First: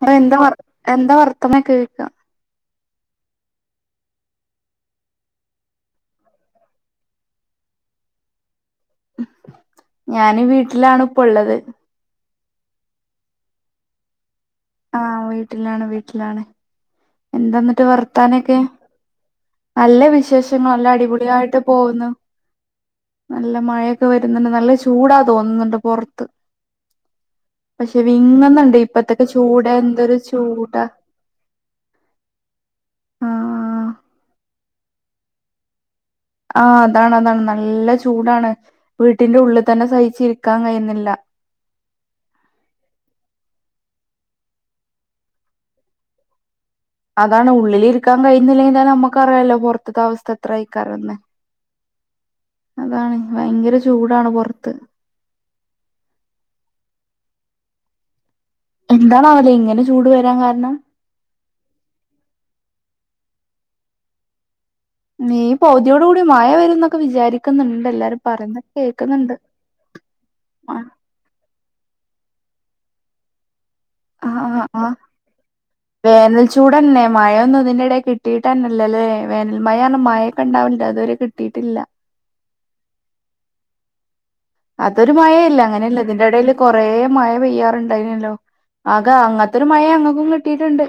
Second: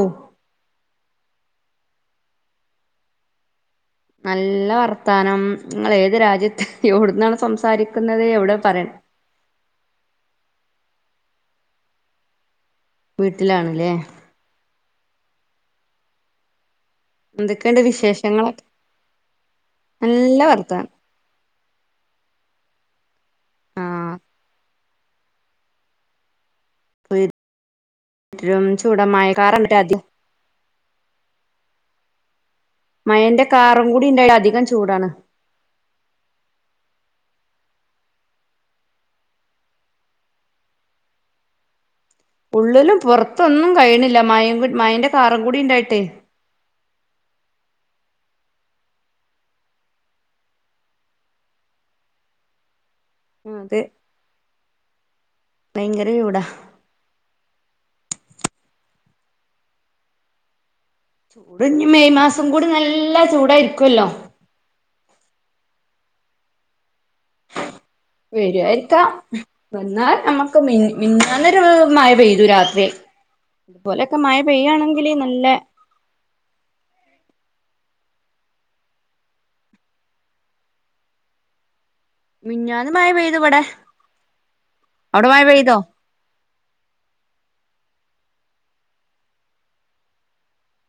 Hello എന്താ വർ എന്താ വർത്താനംക്കെ ചോയ്ക്ക നല്ല വർത്താനം ഇങ്ങള് ഏത് രാജ്യത്ത് എവ്ട്ന്നാണ് സംസാരിക്ക്‌ന്നത് എവ്ടെ പറയണ് ഞന് വീട്ട്ലാണ് ഇപ്പ ഇള്ളത് വീട്ട്ലാണ് ല്ലേ ആഹ് വീട്ടിലാണ് വീട്ടിലാണ് എന്താ എന്തൊക്കെയുണ്ട് ഇന്നിട്ട് വർത്താനൊക്കെ വിശേഷങ്ങളൊക്കെ നല്ല വിശേഷം നല്ല അടിപൊളിയായിട്ട് പോകുന്നു നല്ല മഴയൊക്കെ ആഹ് വരുന്നുണ്ട് നല്ല ചൂടാ തോന്ന്ന്ന്ണ്ട് പൊറത്ത് പക്ഷെ വീട്ടിലും വിങ്ങ്ന്ന്ണ്ട് ചൂടാ ഇപ്പക്കത്തെ ചൂട് മഴക്കാറുണ്ട് അധികം എന്തൊരു ചൂടാ മഴ ന്റെ കാറും ആഹ് കൂടി ഇണ്ടായാല് അധികം ചൂടാണ് ആഹ് അതാണ് അതാണ് നല്ല ചൂടാണ് വീട്ട്ന്റെ ഉള്ള് തന്നെ സഹിച്ച് ഇരിക്കാൻ കഴിയുന്നില്ല ഉള്ളിലും പുറത്തൊന്നും കയ്യ്ണ്ല്ല മഴ ങ്കു മഴെന്റെ കാറും കൂടി ഇണ്ടായിട്ടേ അതാണ് ഉള്ളില് ഇരിക്കാൻ കഴിയ്ന്ന്ല്ലെങ്കിതന്നെ നമ്മക്ക്‌ അറിയാലോ പൊറത്ത്ത്തെ അവസ്ഥ എത്രെ അയ്ക്കാരംന്ന് അതാണ് ഭയങ്കര അതെ ചൂടാണ് പൊറത്ത് ഭയങ്കര ചൂടാ എന്താണാവൊ ല്ലേ ഇങ്ങനെ ചൂട് വരാൻ കാരണം ചൂട് ഇഞ് മെയ് മാസം കൂടി നല്ല ചൂടായിരിക്കൊല്ലോ മെയ്‌ പൗതിയോട് കൂടി മഴ വെരുംന്നൊക്കെ വിചാരിക്ക്‌ന്ന്ണ്ട് എല്ലാരും വെരു പറയുന്നത് ആയിരിക്കാം കേൾക്കുന്നുണ്ട് വന്നാൽ നമ്മക്ക് ആ മിൻ മിഞ്ഞാന്നൊരു മഴ പെയ്തു രാത്രി അതുപോലെക്കെ മഴ ആ ആ പെയ്യാണെങ്കില് നല്ലെ വേനൽ ചൂടന്നെ മഴൊന്നും ഇതിന്റെ എടേ കിട്ടിയിട്ടെന്നെ ഇല്ലല്ലേ വേനൽ മഴ അർഞ്ഞ് മഴ ഒക്കെ ഇണ്ടാവൽണ്ട് അതൊരു കിട്ടിട്ടില്ല മിഞ്ഞാന്ന് മഴ പെയ്തു ഇവടെ അതൊരു മഴ അല്ല അങ്ങനെ ഇള്ളെഹ് ഇതിന്റെ എടേല് കൊറേ മഴ പെയ്യാറ് ഇണ്ടായ്ന്യല്ലോ അകെ അങ്ങത്തെരു മഴ അങ്ങക്കും കിട്ടിയിട്ട്ണ്ട്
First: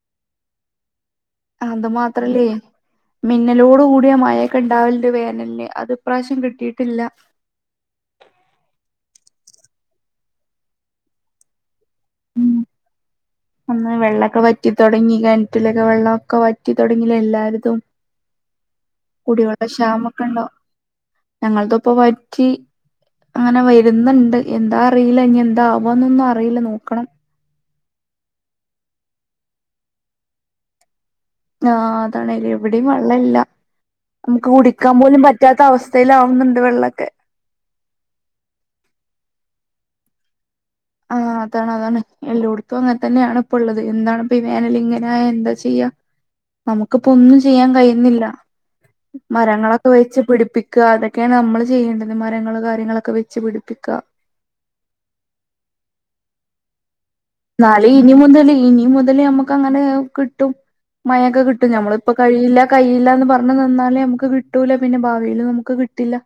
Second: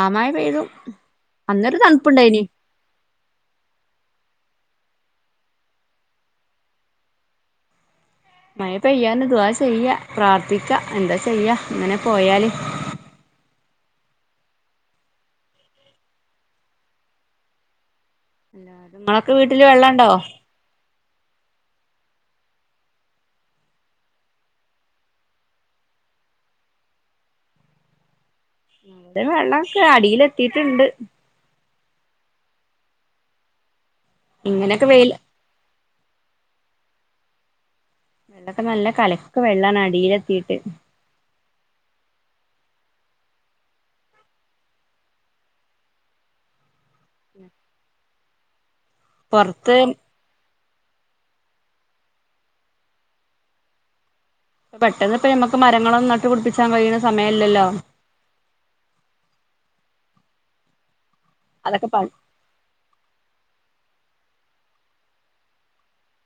ആ മഴ പെയ്തു അന്നൊരു അത് തൺപ്പ് ഇണ്ടേയ്നി മാത്രല്ലേ മിന്നലോട് കൂടിയ മഴയൊക്കെ ഇണ്ടാവല്ണ്ട് വേനൽന് അത് ഇപ്രാവശ്യം കിട്ടീട്ട്ല്ല മഴ പെയ്യാന് ദുഹാ ചെയ്യ പ്രാർത്ഥിക്ക എന്താ ചെയ്യ ഇങ്ങനെ പോയാല് അന്ന് വെള്ളൊക്കെ വറ്റി ത്തൊടങ്ങി കെൻറ്റിലൊക്കെ വെള്ളം ഒക്കെ വറ്റി തൊടങ്ങില്ലേ എല്ലാര്തും ആ കുടിവെള്ള ക്ഷാമൊക്കെ ഇണ്ടോ ഞങ്ങൾതു ഇപ്പൊ വറ്റി അങ്ങനെ വരുന്നുണ്ട് എന്താ അറിയില്ല ഇനി എന്താ ആവാന്നൊന്നും അറിയില്ല നോക്കണം. ഇവിടെ വെള്ളമൊക്കെ അടിയിലെത്തിയിട്ടുണ്ട് ആഹ് അതാണല്ലേ ഇവിടെയും വെള്ളയില്ല നമുക്ക് ഇങ്ങനെയൊക്കെ കുടിക്കാൻ വെയില് പോലും പ റ്റാത്ത അവസ്ഥയിലാവുന്നുണ്ട് വെള്ളവൊക്കെ ഇവിടൊക്കെ നല്ല കലക്ക് വെള്ളമാണ് അടിയിലെത്തിട്ട് ആഹ് അതാണ് അതാണ് എല്ലോടത്തും അങ്ങനെ തന്നെയാണ് ഇപ്പ ഉള്ളത് എന്താണ്പ്പ വേനൽ ഇങ്ങനെ ആയാൽ എന്താ ചെയ്യാ. നമുക്കിപ്പോ ഒന്നും ചെയ്യാൻ കഴിയുന്നില്ല. പൊറത്ത് മരങ്ങളൊക്കെ വെച്ച് പിടിപ്പിക്ക അതൊക്കെയാണ് നമ്മള് ചെയ്യേണ്ടത് മരങ്ങള് കാര്യങ്ങളൊക്കെ വെച്ച് പിടിപ്പിക്ക പെട്ടെന്ന് ഇപ്പൊ നമുക്ക് മരങ്ങള് ന്നട്ടു പിടിപ്പിച്ചാൻ കഴിയണ് എന്നാല് ഇനി മുതല് ഇനി മുതല് നമുക്ക് അങ്ങനെ കിട്ടും മഴൊക്കെ കിട്ടും എന്നിട്ട് അതൊക്കെ പ ഞമ്മളിപ്പ കഴിയില്ല കയ്യില്ല പറഞ്ഞ് നിന്നാല് നമുക്ക് കിട്ടൂല പിന്നെ ഭാവില് നമുക്ക് കിട്ടില്ല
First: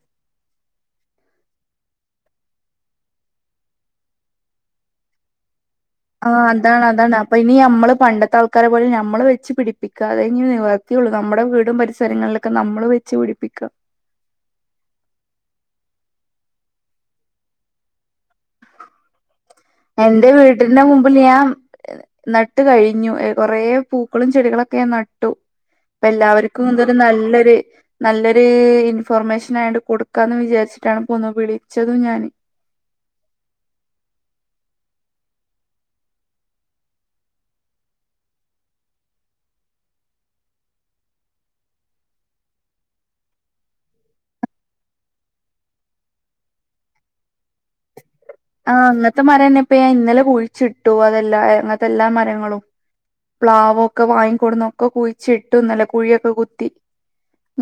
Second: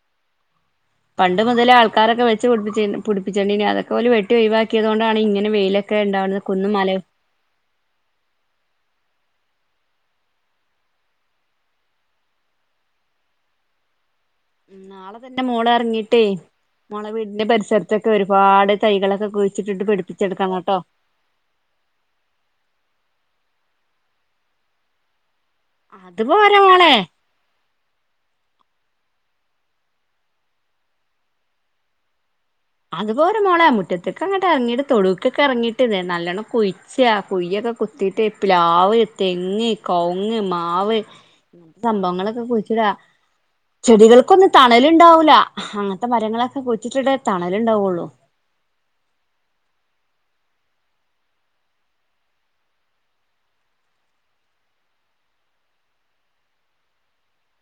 പണ്ട് മുതല് ആൾക്കാരൊക്കെ വെച്ച് പ്പിടിപ്പിച്ച പിടിപ്പിച്ചണ്ടയിനു അതൊക്കെ ഓല് വെട്ടി ഒഴിവാക്കിയതുകൊണ്ടാണ് ഇങ്ങനെ വെയ്യിലൊക്കെ ആഹ് അതാണ് അതാണ് അപ്പൊ ഇനി നമ്മള് പണ്ടത്തെ ആൾക്കാരെ പോലെ നമ്മള് വെച്ച് പിടിപ്പിക്ക അതെ ഇനി നിവർത്തിയുള്ളൂ നമ്മടെ വീടും പരിസരങ്ങളിലൊക്കെ ഒക്കെ നമ്മള് വെച്ച് പിടിപ്പിക്ക നാളെ തന്റെ മോള് ഇറങ്ങിട്ട് മോളെ വീടിന്റെ പരിസരത്തൊക്കെ ഒരുപാട് തൈകളൊക്കെ കുഴ വെച്ചിട്ട് പടിപ്പിച്ചെടുക്കാം കേട്ടോ ഇപ്പൊ ഞാൻ നട്ട് കഴിഞ്ഞു എഹ് കൊറെേ പൂക്കളും ചെടികളൊക്കെ ന ട്ടു ഇപ്പം അത് പോരാ എല്ലാവരിക്കും ഇതൊരു മോളെ നല്ലൊരു നല്ലൊരു ഇൻഫർമേഷൻ ആയിട്ട് കൊടുക്കാന്ന് വിചാരിച്ചിട്ടാണ് ഇപ്പൊന്ന് വിളിച്ചതും ഞാന് അത്പോരാ മോളെ മുറ്റത്തേക്ക് അങ്ങട്ട് ഇറങ്ങിട്ട് തൊടുക്കെറങ്ങിയിട്ട് നല്ലോണ്ണം കുയി്ച്ച് കുയ്യൊക്കെ കുത്തീട്ട് പ്ലാവ്, തെങ്ങ്, കവുങ്ങ്, മാവ് സംഭവങ്ങളൊക്കെ കുഴിച്ചിടാ ചെടികൾക്കൊന്നും തണലുണ്ടാവൂലാ അങ്ങനത്തെ മരങ്ങളൊക്കെ കുഴിച്ചിട് തണലുണ്ടാവുള്ളു ആഹ് അങ്ങനത്തെ മരയിന്നപ്പോ ഞാൻ ഇന്നലെ കുഴിച്ചിട്ടു അതെല്ലാ അങ്ങനത്തെല്ലാ മരങ്ങളും പ്ലാവൊക്കെ വാങ്ങിക്കൊടുന്ന് ഒക്കെ കുഴിച്ചിട്ടു ഇന്നലെ കുഴിയൊക്കെ കുത്തി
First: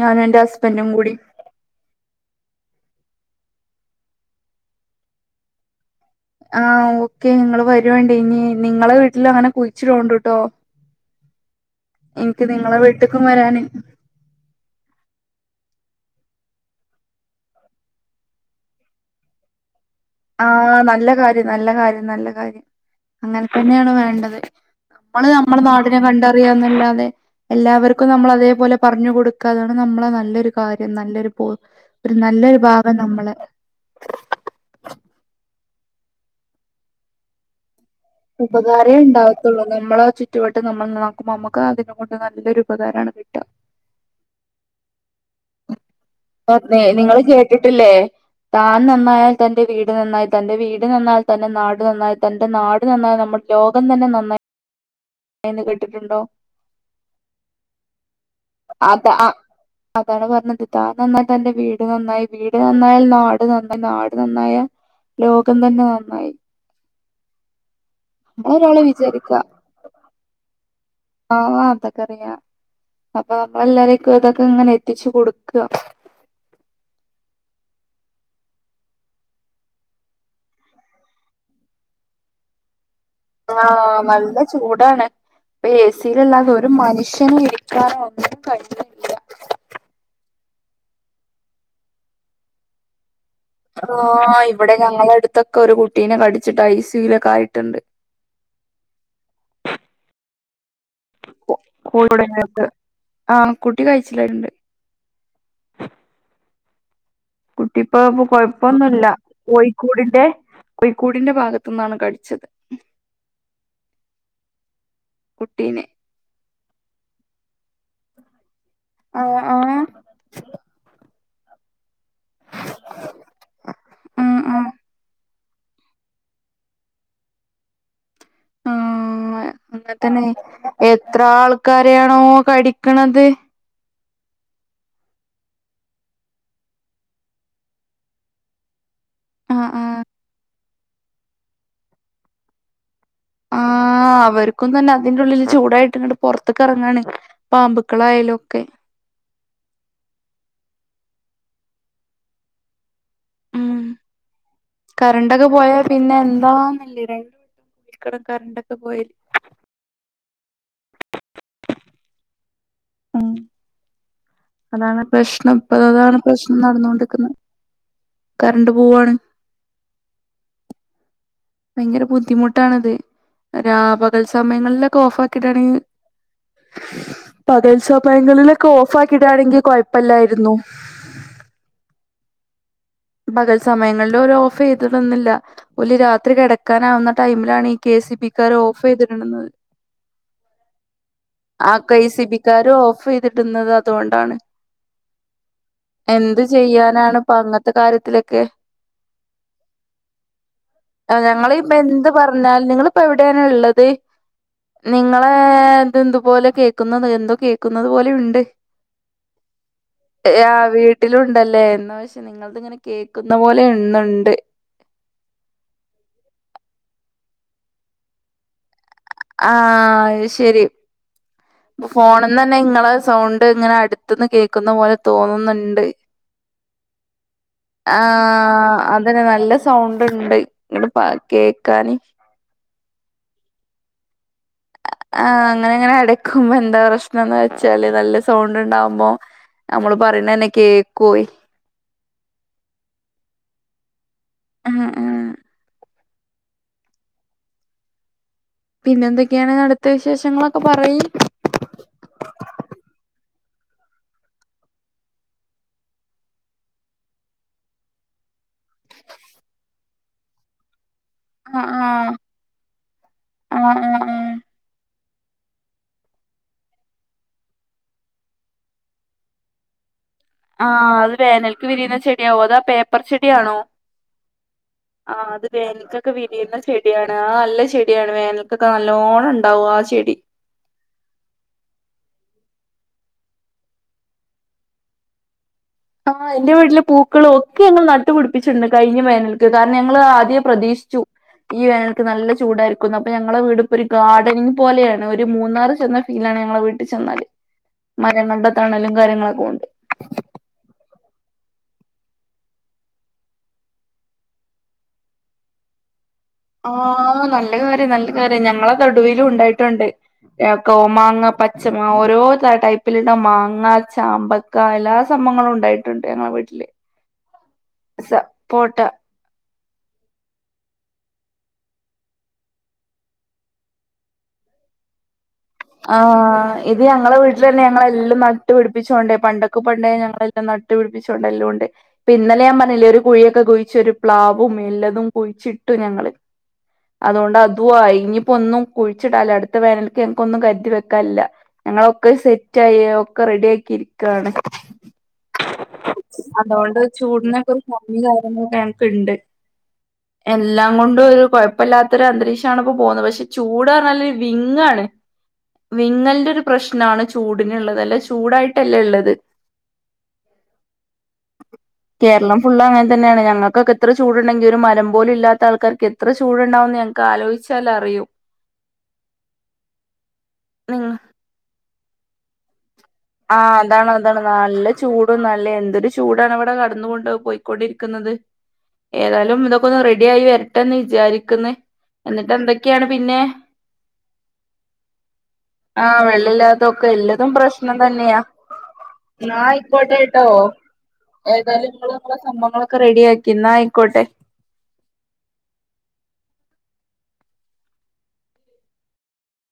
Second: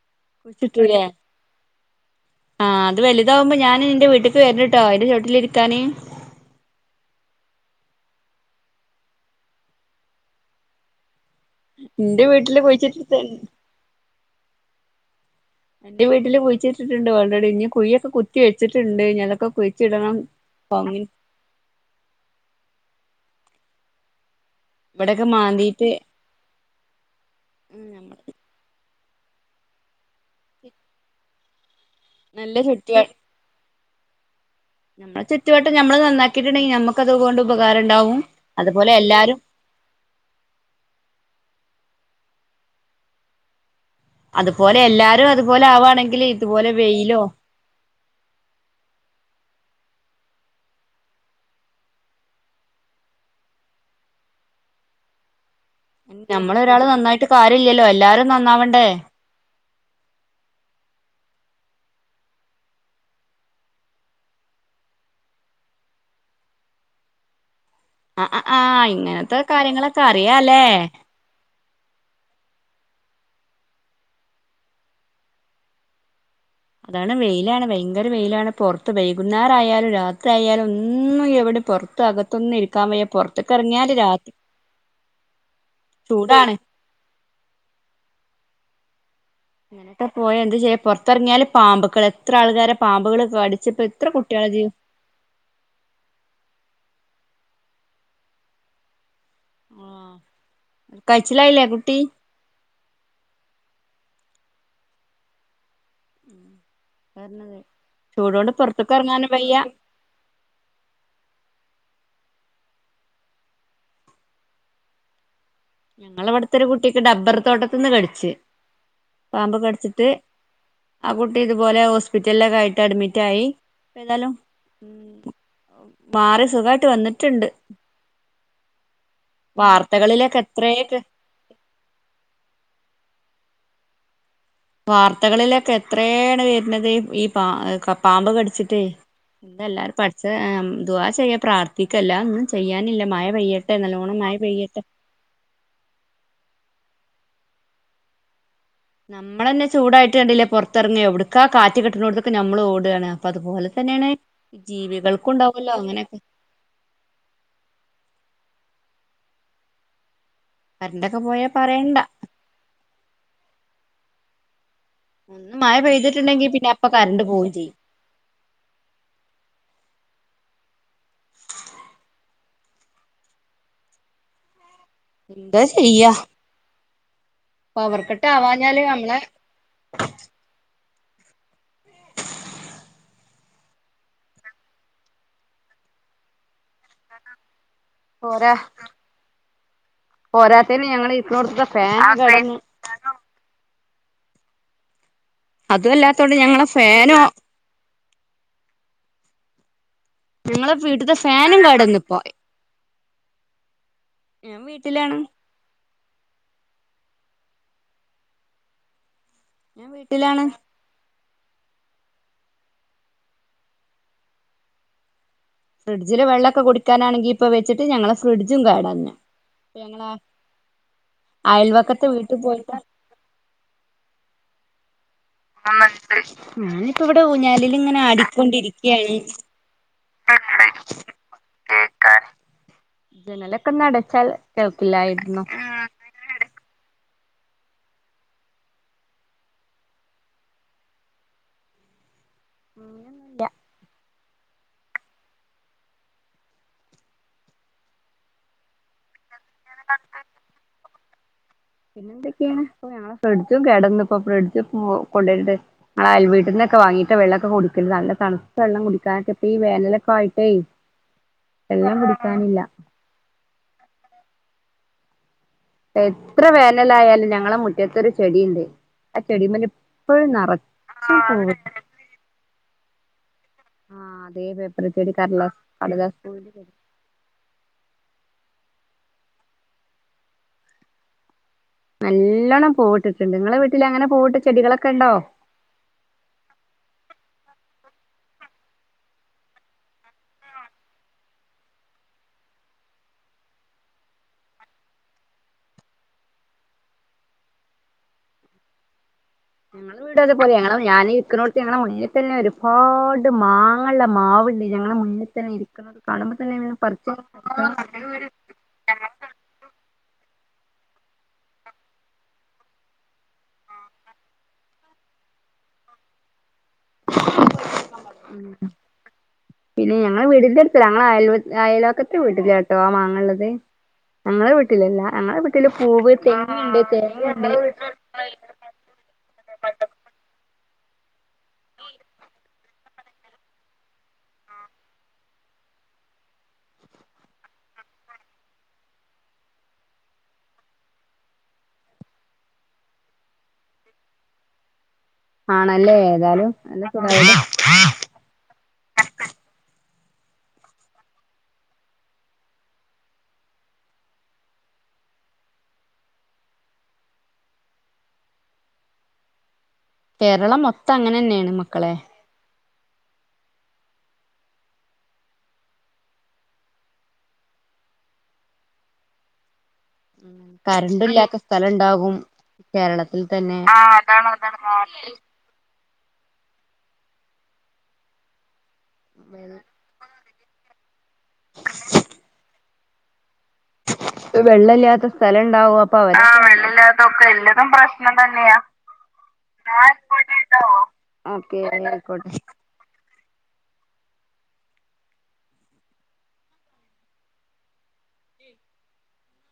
ഞാനും എന്റെ ഹസ്ബൻഡും കുഴിച്ചിട്ടൂല്ലേ കൂടി ആഹ് അത് വലുതാവുമ്പോ ഞാൻ നിന്റെ വീട്ക്ക് വരിട്ടോ അതിന്റെ ചോട്ടിലിരിക്കാന് ആഹ് ഓക്കെ നിങ്ങള് വരുണ്ടേ ഇനി നിങ്ങളെ വീട്ടിൽ അങ്ങനെ കുഴിച്ചിട്ട്ടോണ്ട് കേട്ടോ എന്റെ എനിക്ക് വീട്ടില് നിങ്ങളെ കുഴിച്ചിട്ടിട്ട് വീട്ടക്കും വരാന് എന്റെ വീട്ടില് കുഴിച്ചിട്ടിട്ടുണ്ട് ആൾറെഡി ഇനി കുഴിയൊക്കെ കുത്തി വെച്ചിട്ടുണ്ട് ഇനി അ തൊക്കെ കുഴിച്ചിടണം ആഹ് കൊങ്ങിൻ നല്ല കാര്യം നല്ല കാര്യം നല്ല കാര്യം അങ്ങനെ തന്നെയാണ് വേണ്ടത് ഇവിടൊക്കെ നമ്മള് നമ്മളെ മാന്തീട്ട് നാടിനെ കണ്ടറിയന്നല്ലാതെ എല്ലാവർക്കും നമ്മള് അതേപോലെ പറഞ്ഞു കൊടുക്കാതാണ് നമ്മളെ നല്ലൊരു കാര്യം നല്ലൊരു പോയിന്റ് ഒരു നല്ല നല്ലൊരു ഭാഗം ചുറ്റുവ നമ്മളെ എന്ന ചുറ്റുവട്ട നമ്മള് നന്നാക്കിട്ടുണ്ടെങ്കിൽ നമുക്ക് അതുകൊണ്ട് ഉപകാരണ്ടാവും ഉപകാരേ ഉണ്ടാവത്തുള്ളൂ നമ്മളെ ചുറ്റും ചുറ്റുവട്ടം നമ്മൾ ഒന്ന് നോക്കുമ്പോൾ നമുക്ക് അതിനെ കൊണ്ട് നല്ലൊരു ഉപകാരാണ് കിട്ടുക അത്പോലെ എല്ലാരും അതുപോലെ ആവാണെങ്കില് ഒക്കെ നിങ്ങള് കേട്ടിട്ടില്ലേ താൻ നന്നായാൽ തന്റെ വീട് നന്നായി തന്റെ വീട് നന്നായാൽ തന്റെ നാട് നന്നായി തന്റെ നാട് നന്നായാൽ നമ്മൾ ലോകം തന്നെ നന്നായി എന്ന് കേട്ടിട്ടില്ലേ നമ്മള് ഒരാള് നന്നായിട്ട് കാര്യയില്ലല്ലോ എല്ലാരും നന്നാവണ്ടേ അത ആ അതാണ് പറഞ്ഞത് താൻ നന്നായാൽ തന്റെ വീട് നന്നായി വീട് നന്നായാൽ നാട് നന്നായി നാട് നന്നായാൽ ലോകം തന്നെ നന്നായി. ആഹ് നമ്മള് ഒരാളെ ആഹ് വിചാരിക്കുക ഇങ്ങനത്തെ കാര്യങ്ങളൊക്കെ അറിയാല്ലേ ആ അതൊക്കെ അറിയാം അപ്പ നമ്മൾ എല്ലാരേക്കും ഇതൊക്കെ ഇങ്ങനെ എത്തിച്ചു കൊടുക്കുക അതാണ് വെയിലാണ് ഭയങ്കര വെയിലാണ് പൊറത്ത് വൈകുന്നേരം ആയാലും രാത്രി ആയാലും ഒന്നും ഇവിടെ പൊറ ത്ത അകത്തൊന്നും ഇരിക്കാൻ വയ്യ പൊറ ആഹ നല്ല ചൂടാണ് ഇപ്പ ആ ഏസിലല്ലാതെ ചൂടാണ് ഒരു മനുഷ്യനും ഇരി ക്കാനോ ഒന്നും കഴിയൂല ഇങ്ങനത്തെ പോയ എന്തു ചെയ്യ പൊറത്തിറങ്ങിയാല് പാമ്പുക്കൾ എത്ര ആൾക്കാരെ പാമ്പുകൾ കടി ആ ഇവിടെ ഞങ്ങളെ എടുത്തൊക്കെ ഒരു കുട്ടീനെ കടിച്ചിട്ട് ഐസിയു ലൊക്കെ ആയിട്ടുണ്ട് ആ കഴിച്ചിലായില്ലേ കു [unintelligible] ആഹ കുട്ടി കഴിച്ചില്ലായിട്ടുണ്ട് [unintelligible] കുട്ടിപ്പോ ചൂടോണ്ട് പുറത്ത്ക്ക് കൊഴപ്പൊന്നും ല്ല ഇറങ്ങാനും വയ്യ കോഴിക്കൂടിന്റെ കോഴിക്കൂടിന്റെ ഭാഗത്ത്ന്നാണ് കടിച്ചത് കുട്ടീനെ ഞങ്ങളെ ഇവ്ടത്തെ ഒരു കുട്ടിക്ക് ഡബ്ബർ തോട്ടത്ത്ന്ന് കടിച്ച് ആഹ് പാമ്പ് ആഹ് കടിച്ചിട്ട് ആ കുട്ടി ഇതുപോലെ ഹോസ് പിറ്റലിലൊക്കെ ആയിട്ട് അഡ്മിറ്റ് ആയി ഇപ്പ ഏതാലും ഉം മാറി സുഖായിട്ട് വന്നിട്ടുണ്ട് ആ അന്നതന്നെ വാർത്തകളിലൊക്കെ എത്രേ എത്ര ആൾക്കാരെ ആണോ കടിക്ക്ണത് വാർത്തകളിലൊക്കെ എത്രയേണ് വരുന്നത് ഈ പ പാമ്പ് കടിച്ചിട്ടെ ആഹ് ആഹ് എന്തല്ലാരും പഠിച്ച ദുഹാ ചെയ്യ പ്രാർത്ഥിക്കല്ല ഒന്നും ചെയ്യാനില്ല മഴ ആ പെയ്യട്ടെ നല്ലോണം മഴ അവർക്കും പെയ്യട്ടെ തന്നെ ഇതിന്റെ ഉള്ളിൽ ചൂടായിട്ട്ങ്ങട്ട് പൊറത്ത്ക്ക് എറങ്ങാണ് പാമ്പുക്കളായാലും ഒക്കെ നമ്മളന്നെ ചൂടായിട്ട് കണ്ടില്ലേ പൊറത്തറങ്ങ എവിടുക്കാ കാറ്റ് കിട്ട്ണോടുത്ത്ക്ക് നമ്മള് ഓടാണ് അപ്പ അതുപോലെ ഉം തന്നെയാണ് ജീവികൾക്കുണ്ടാവല്ലോ അങ്ങനെയൊക്കെ [unintelligible] ഇക്കട കരണ്ടൊക്കെ പോയിട്ട് കരണ്ടൊക്കെ പോയാ പറയണ്ട ഉം അതാണ് ഒന്ന് പ്രശ്നം മഴ ഇപ്പ അതാണ് പെയ്തിട്ടുണ്ടെങ്കി പ്രശ്നം പിന്നെ അപ്പൊ കറണ്ട് നടന്നോണ്ട്ക്ക്ണത് പോവും ചെയ്യും കരണ്ട് പോവാണ് ഭയങ്കര ബുദ്ധിമുട്ടാണത് രാ പകൽ സമയങ്ങളിലൊക്കെ എന്താ ഓഫാക്കിടാണെങ്കി ചെയ്യാ പകൽ പവർക്കട്ട് സമയങ്ങളിലൊക്കെ ആവാഞ്ഞാല് നമ്മളെ ഓഫാക്കിടാണെങ്കിൽ കൊഴപ്പല്ലായിരുന്നു പകൽ സമയങ്ങളില് ഒരു ഓഫ് ചെയ്ത് തന്നില്ല ഓല് രാത്രി കെടക്കാനാവുന്ന ടൈമിലാണ് ഇ കെ സി പോരാ ബിക്കാര് ഓഫ് ചെയ്തിടുന്നത് പോരാത്തേന് ഞങ്ങള് ഇരിക്കണോടത്തൊക്കെ ആ കെ ഫാനൊക്കെ സി കെടന്ന് ബിക്കാര് ഓഫ് ചെയ്തിടുന്നത് അ അതോണ്ടാണ് അതും അല്ലാത്തോണ്ട് എന്ത് ഞങ്ങളെ ചെയ്യാനാണ് ഫാനും പ്പ അങ്ങത്തെ കാര്യത്തിലൊക്കെ ഞങ്ങളെ വീട്ടത്തെ ആ ഞങ്ങള് ഫാനും ഇപ്പ എന്ത് കേടന്നിപ്പോ പറഞ്ഞാലും നിങ്ങള് ഇപ്പ എവിടെയാണ് ഇള്ളത് ഞാൻ വീട്ടിലാണ് നിങ്ങളെ ഏ ഇത് എന്ത് പോലെ കേക്കുന്നത് എന്തോ കേക്കുന്നത് പോലെ ഉണ്ട് ഞാൻ വീട്ടിലാണ് യാ വീട്ടിലുണ്ടല്ലേ എന്നാ വച്ചെ നിങ്ങൾക്ക് അത്ങ്ങനെ കേൾക്കുന്ന പോലെ ഇന്ന്‌ണ്ട് ഫ്രിഡ്ജില് വെള്ളൊക്കെ കുടിക്കാനാണെങ്കി ഇപ്പ വെച്ചിട്ട് ഞങ്ങളെ ഫ്രിഡ്ജും കേടാന്നെ ആ അഹ് ശരി അയൽവക്കത്തെ ഫോണ്ന്ന് വീട്ടിൽ തന്നെ പോയിട്ട് ഇങ്ങള് സൗണ്ട് ഇങ്ങനെ അടുത്ത്ന്ന് കേൾക്കുന്ന പോലെ തോന്നുന്നു ഞാനിപ്പോ ഇവിടെ ഊഞ്ഞാലിൽ ആ ഇങ്ങനെ ആടിക്കൊണ്ടിരിക്കയാണ് അതെന്നെ നല്ല സൗണ്ട് ഉണ്ട് ഇങ്ങ പ കേക്കാനി ജനലൊക്കൊന്നടച്ചാൽ കേൾക്കില്ലായിരുന്നു എങ്ങനെ അട ക്കുമ്പ എന്താ പ്രശ്നം ന്ന് വെച്ചാല് നല്ല സൗണ്ട് ഇണ്ടാവുമ്പോ നമ്മള് പറയുന്നന്നെ കേക്കോയ് ഉം ആഹ് ആഹ് പിന്നെ എന്തൊക്കേണ് അടുത്ത വിശേഷങ്ങളൊക്ക പറയ് പിന്നെ എന്തക്കേണ് ഇപ്പൊ ഞങ്ങളെ ഫ്രിഡ്ജും കേടന്ന് ഇപ്പോ ഫ്രിഡ്ജ് പോ കൊണ്ടേണ്ട് ഞങ്ങൾ അയൽ വീട്ട്നൊക്ക വാങ്ങീട്ടാ വെള്ളക്കെ കുട്ടിക്കല്ല് നല്ല തണ്ത്ത വെള്ളം കുടിക്കാനൊക്കെ ഇപ്പ ഈ വേനലൊക്കെ ആയിട്ടേ അഹ് ആ വെള്ളം കുടിക്കാനില്ല അഹ് അഹ് ആ എത്ര വേനലായാലും ഞങ്ങള മുറ്റത്ത് ഒരു ചെടിണ്ട് ആ ചെടിമ്മെ പ്പഴും നറ ആഹ് അത് വേനൽക്ക് വിരിയുന്ന ചെടാവും അതാ പേപ്പർ ചെടിയാണോ ആ അതേ പേപ്പർ ചെടി ആഹ് അത് കടലാസ് വേനിക്കൊക്ക കടലാസ് പൂവിന്റെ വിരിയുന്ന ചെ ചെടി ചെടിയാണ് ആഹ് നല്ല ചെടിയാണ് വേനൽക്കൊക്കെ നല്ലോണ്ണം ഇണ്ടാവും ആ ചെടി നല്ലോണ്ണം പൂവ്ട്ട്ട്ട്ണ്ട് ഇങ്ങളെ വീട്ടിൽ അങ്ങനെ പൂവ്ട്ട ചെടികളൊക്ക ഇണ്ടോ ആഹ് എന്റെ വീട്ടില് പൂക്കളും ഒക്കെ ഞങ്ങൾ നട്ടുപിടിപ്പിച്ച്ണ്ട് കഴിഞ്ഞ വേനൽക്ക് കാരണം ഞങ്ങൾ ആദ്യേ പ്രതീഷ്ച്ചു ഈ വേനല്ക്ക് നല്ല ചൂടാരിക്കും ന്ന് അപ്പ ഞങ്ങളെ വീട്പ്പഒരു ഗാഡനിങ് പോലെയാണ് ഒരു മൂന്നാറ് ചെന്ന ഫീലാണ് ഞങ്ങളെ വീട്ടിചെന്നാൽ മരങ്ങള്ടെ തണലും കാര്യങ്ങളൊക്ക ഉണ്ട് ഞങ്ങള വീ അത്പോലെ ഞങ്ങള ഞാൻ ഇക്ക്നോണ്ട്ത്ത് ഞങ്ങളെ മുന്നി തന്നെ ഒരുഫാട് മാങ്ങള്ള മാവ്ണ്ട് ഞങ്ങളെ മുന്നി തന്നെ ഇരിക്കണം അത് കാണുപ ആഹ് നല്ല കാര്യം നല്ല കാര്യം ഞങ്ങള തൊടുവിലും ഉണ്ടായിട്ടുണ്ട് കോ മാങ്ങ പച്ച മാങ്ങ ഓരോ ടൈ ടൈപ്പില്ള്ള മാങ്ങ ചാമ്പ ക്ക എല്ലാ സംഭങ്ങളും ഉണ്ടായിട്ടുണ്ട് ഞങ്ങള വീട്ട്ല് ഉം പിന്നെ ഞങ്ങളെ വീടിന്റെ അട്ത്തല്ല ഞങ്ങ അയൽ അയൽ വക്കത്തെ വീട്ടിലാട്ടോ ആ മാങ്ങള്ളത് ഞങ്ങള വീട്ടിലല്ല ഞങ്ങളവി - - ആഹ് ഇത് ഞങ്ങള വീട്ട്ലന്നെ ഞങ്ങളെല്ലാം നട്ടുപിടിപ്പിച്ചോണ്ടേ പണ്ടക്ക് പണ്ടേ ഞങ്ങളെല്ലാം ന നട്ടുപിടിപ്പിച്ചോണ്ട് ച്ചൊരു പ്ലാവും എല്ലതും കുയിച്ചിട്ടു ഞങ്ങള് അതോണ്ട് അതു അയി ഇഞ്പ്പോ ഒന്നും കുഴിച്ചിണ്ടാല്ല അട്ത്ത വേനൽക്ക് കൊന്നും കര്തി വെക്കാല്ല ഞങ്ങളൊക്കെ സെറ്റ് ആയി ഒക്കെ റെഡി ആക്കി ഇരിക്കാണ് ആണല്ലേ ഏതായാലും അതോണ്ട് നല്ല സുഖായല്ലോ ചൂട്നൊക്കെ ഒരു ഭംഗി കാര്യങ്ങളൊക്കെ ഞമ്മക്ക്ണ്ട് എല്ലാം കൊണ്ടും ഒരു കൊഴപ്പല്ലാത്ത ഒരു അന്തരീഷാണ് ഇപ്പോ പോവുന്ന് പക്ഷെ ചൂട് അറഞ്ഞാല് വിങ്ങാണ് വിങ്ങല്ന്റെ ഒരു പ്രശ്നാണ് ചൂടന്ള്ളത് അല്ലചൂടായിട്ടല്ലേ ഇള്ളത് കേരളം മൊത്തം അങ്ങനെന്നേണ് മക്കളെ ഫുള്ള അങ്ങൻതന്നെണ് ഞങ്ങൾക്കെക്ക എത്ര ചൂട്ണ്ടെങ്കിലും മരം പോലും ഇല്ലാത്ത ആൾക്കാർക്ക് എത്ര ചൂട്ണ്ടാവും ഞ ക്ക ആലോയിച്ചാൽ അറിയും നിങ്ങ കരണ്ട് ഇല്ലാത്ത സ്ഥലണ്ടാകും കേരള ആഹ് അതാണ് അതാണ് നല്ല ചൂടും ന ല്ലെ എന്തൊരു ചൂടാണവടെ കടന്ന് കൊണ്ട് പോയിക്കൊണ്ടിരിക്കുന്നത് ഏതാലും ഇതൊക്കെ ഒന്ന് റെഡി ആയി വരട്ടെന്ന് വിചാരിക്കുന്നു എന്നിട്ട് എന്തൊക്കെണ് പിന്നെ വെള്ള ഇല്ലാത്ത സ്ഥലംണ്ടാവും. അപ്പ അവര്, ആഹ് വെള്ളല്ലാത്തൊക്കെ എല്ലതും പ്രശ്നം തന്നെയാ. ന്നാ ആയ്ക്കോട്ടെട്ടോ. ഓക്കെ ഏതായാലും ഇങ്ങളും ഇങ്ങളെ ആയിക്കോട്ടെ സംഭവങ്ങളൊ ക്കെ റെഡിയാക്കിന്നാ ആയിക്കോട്ടെ.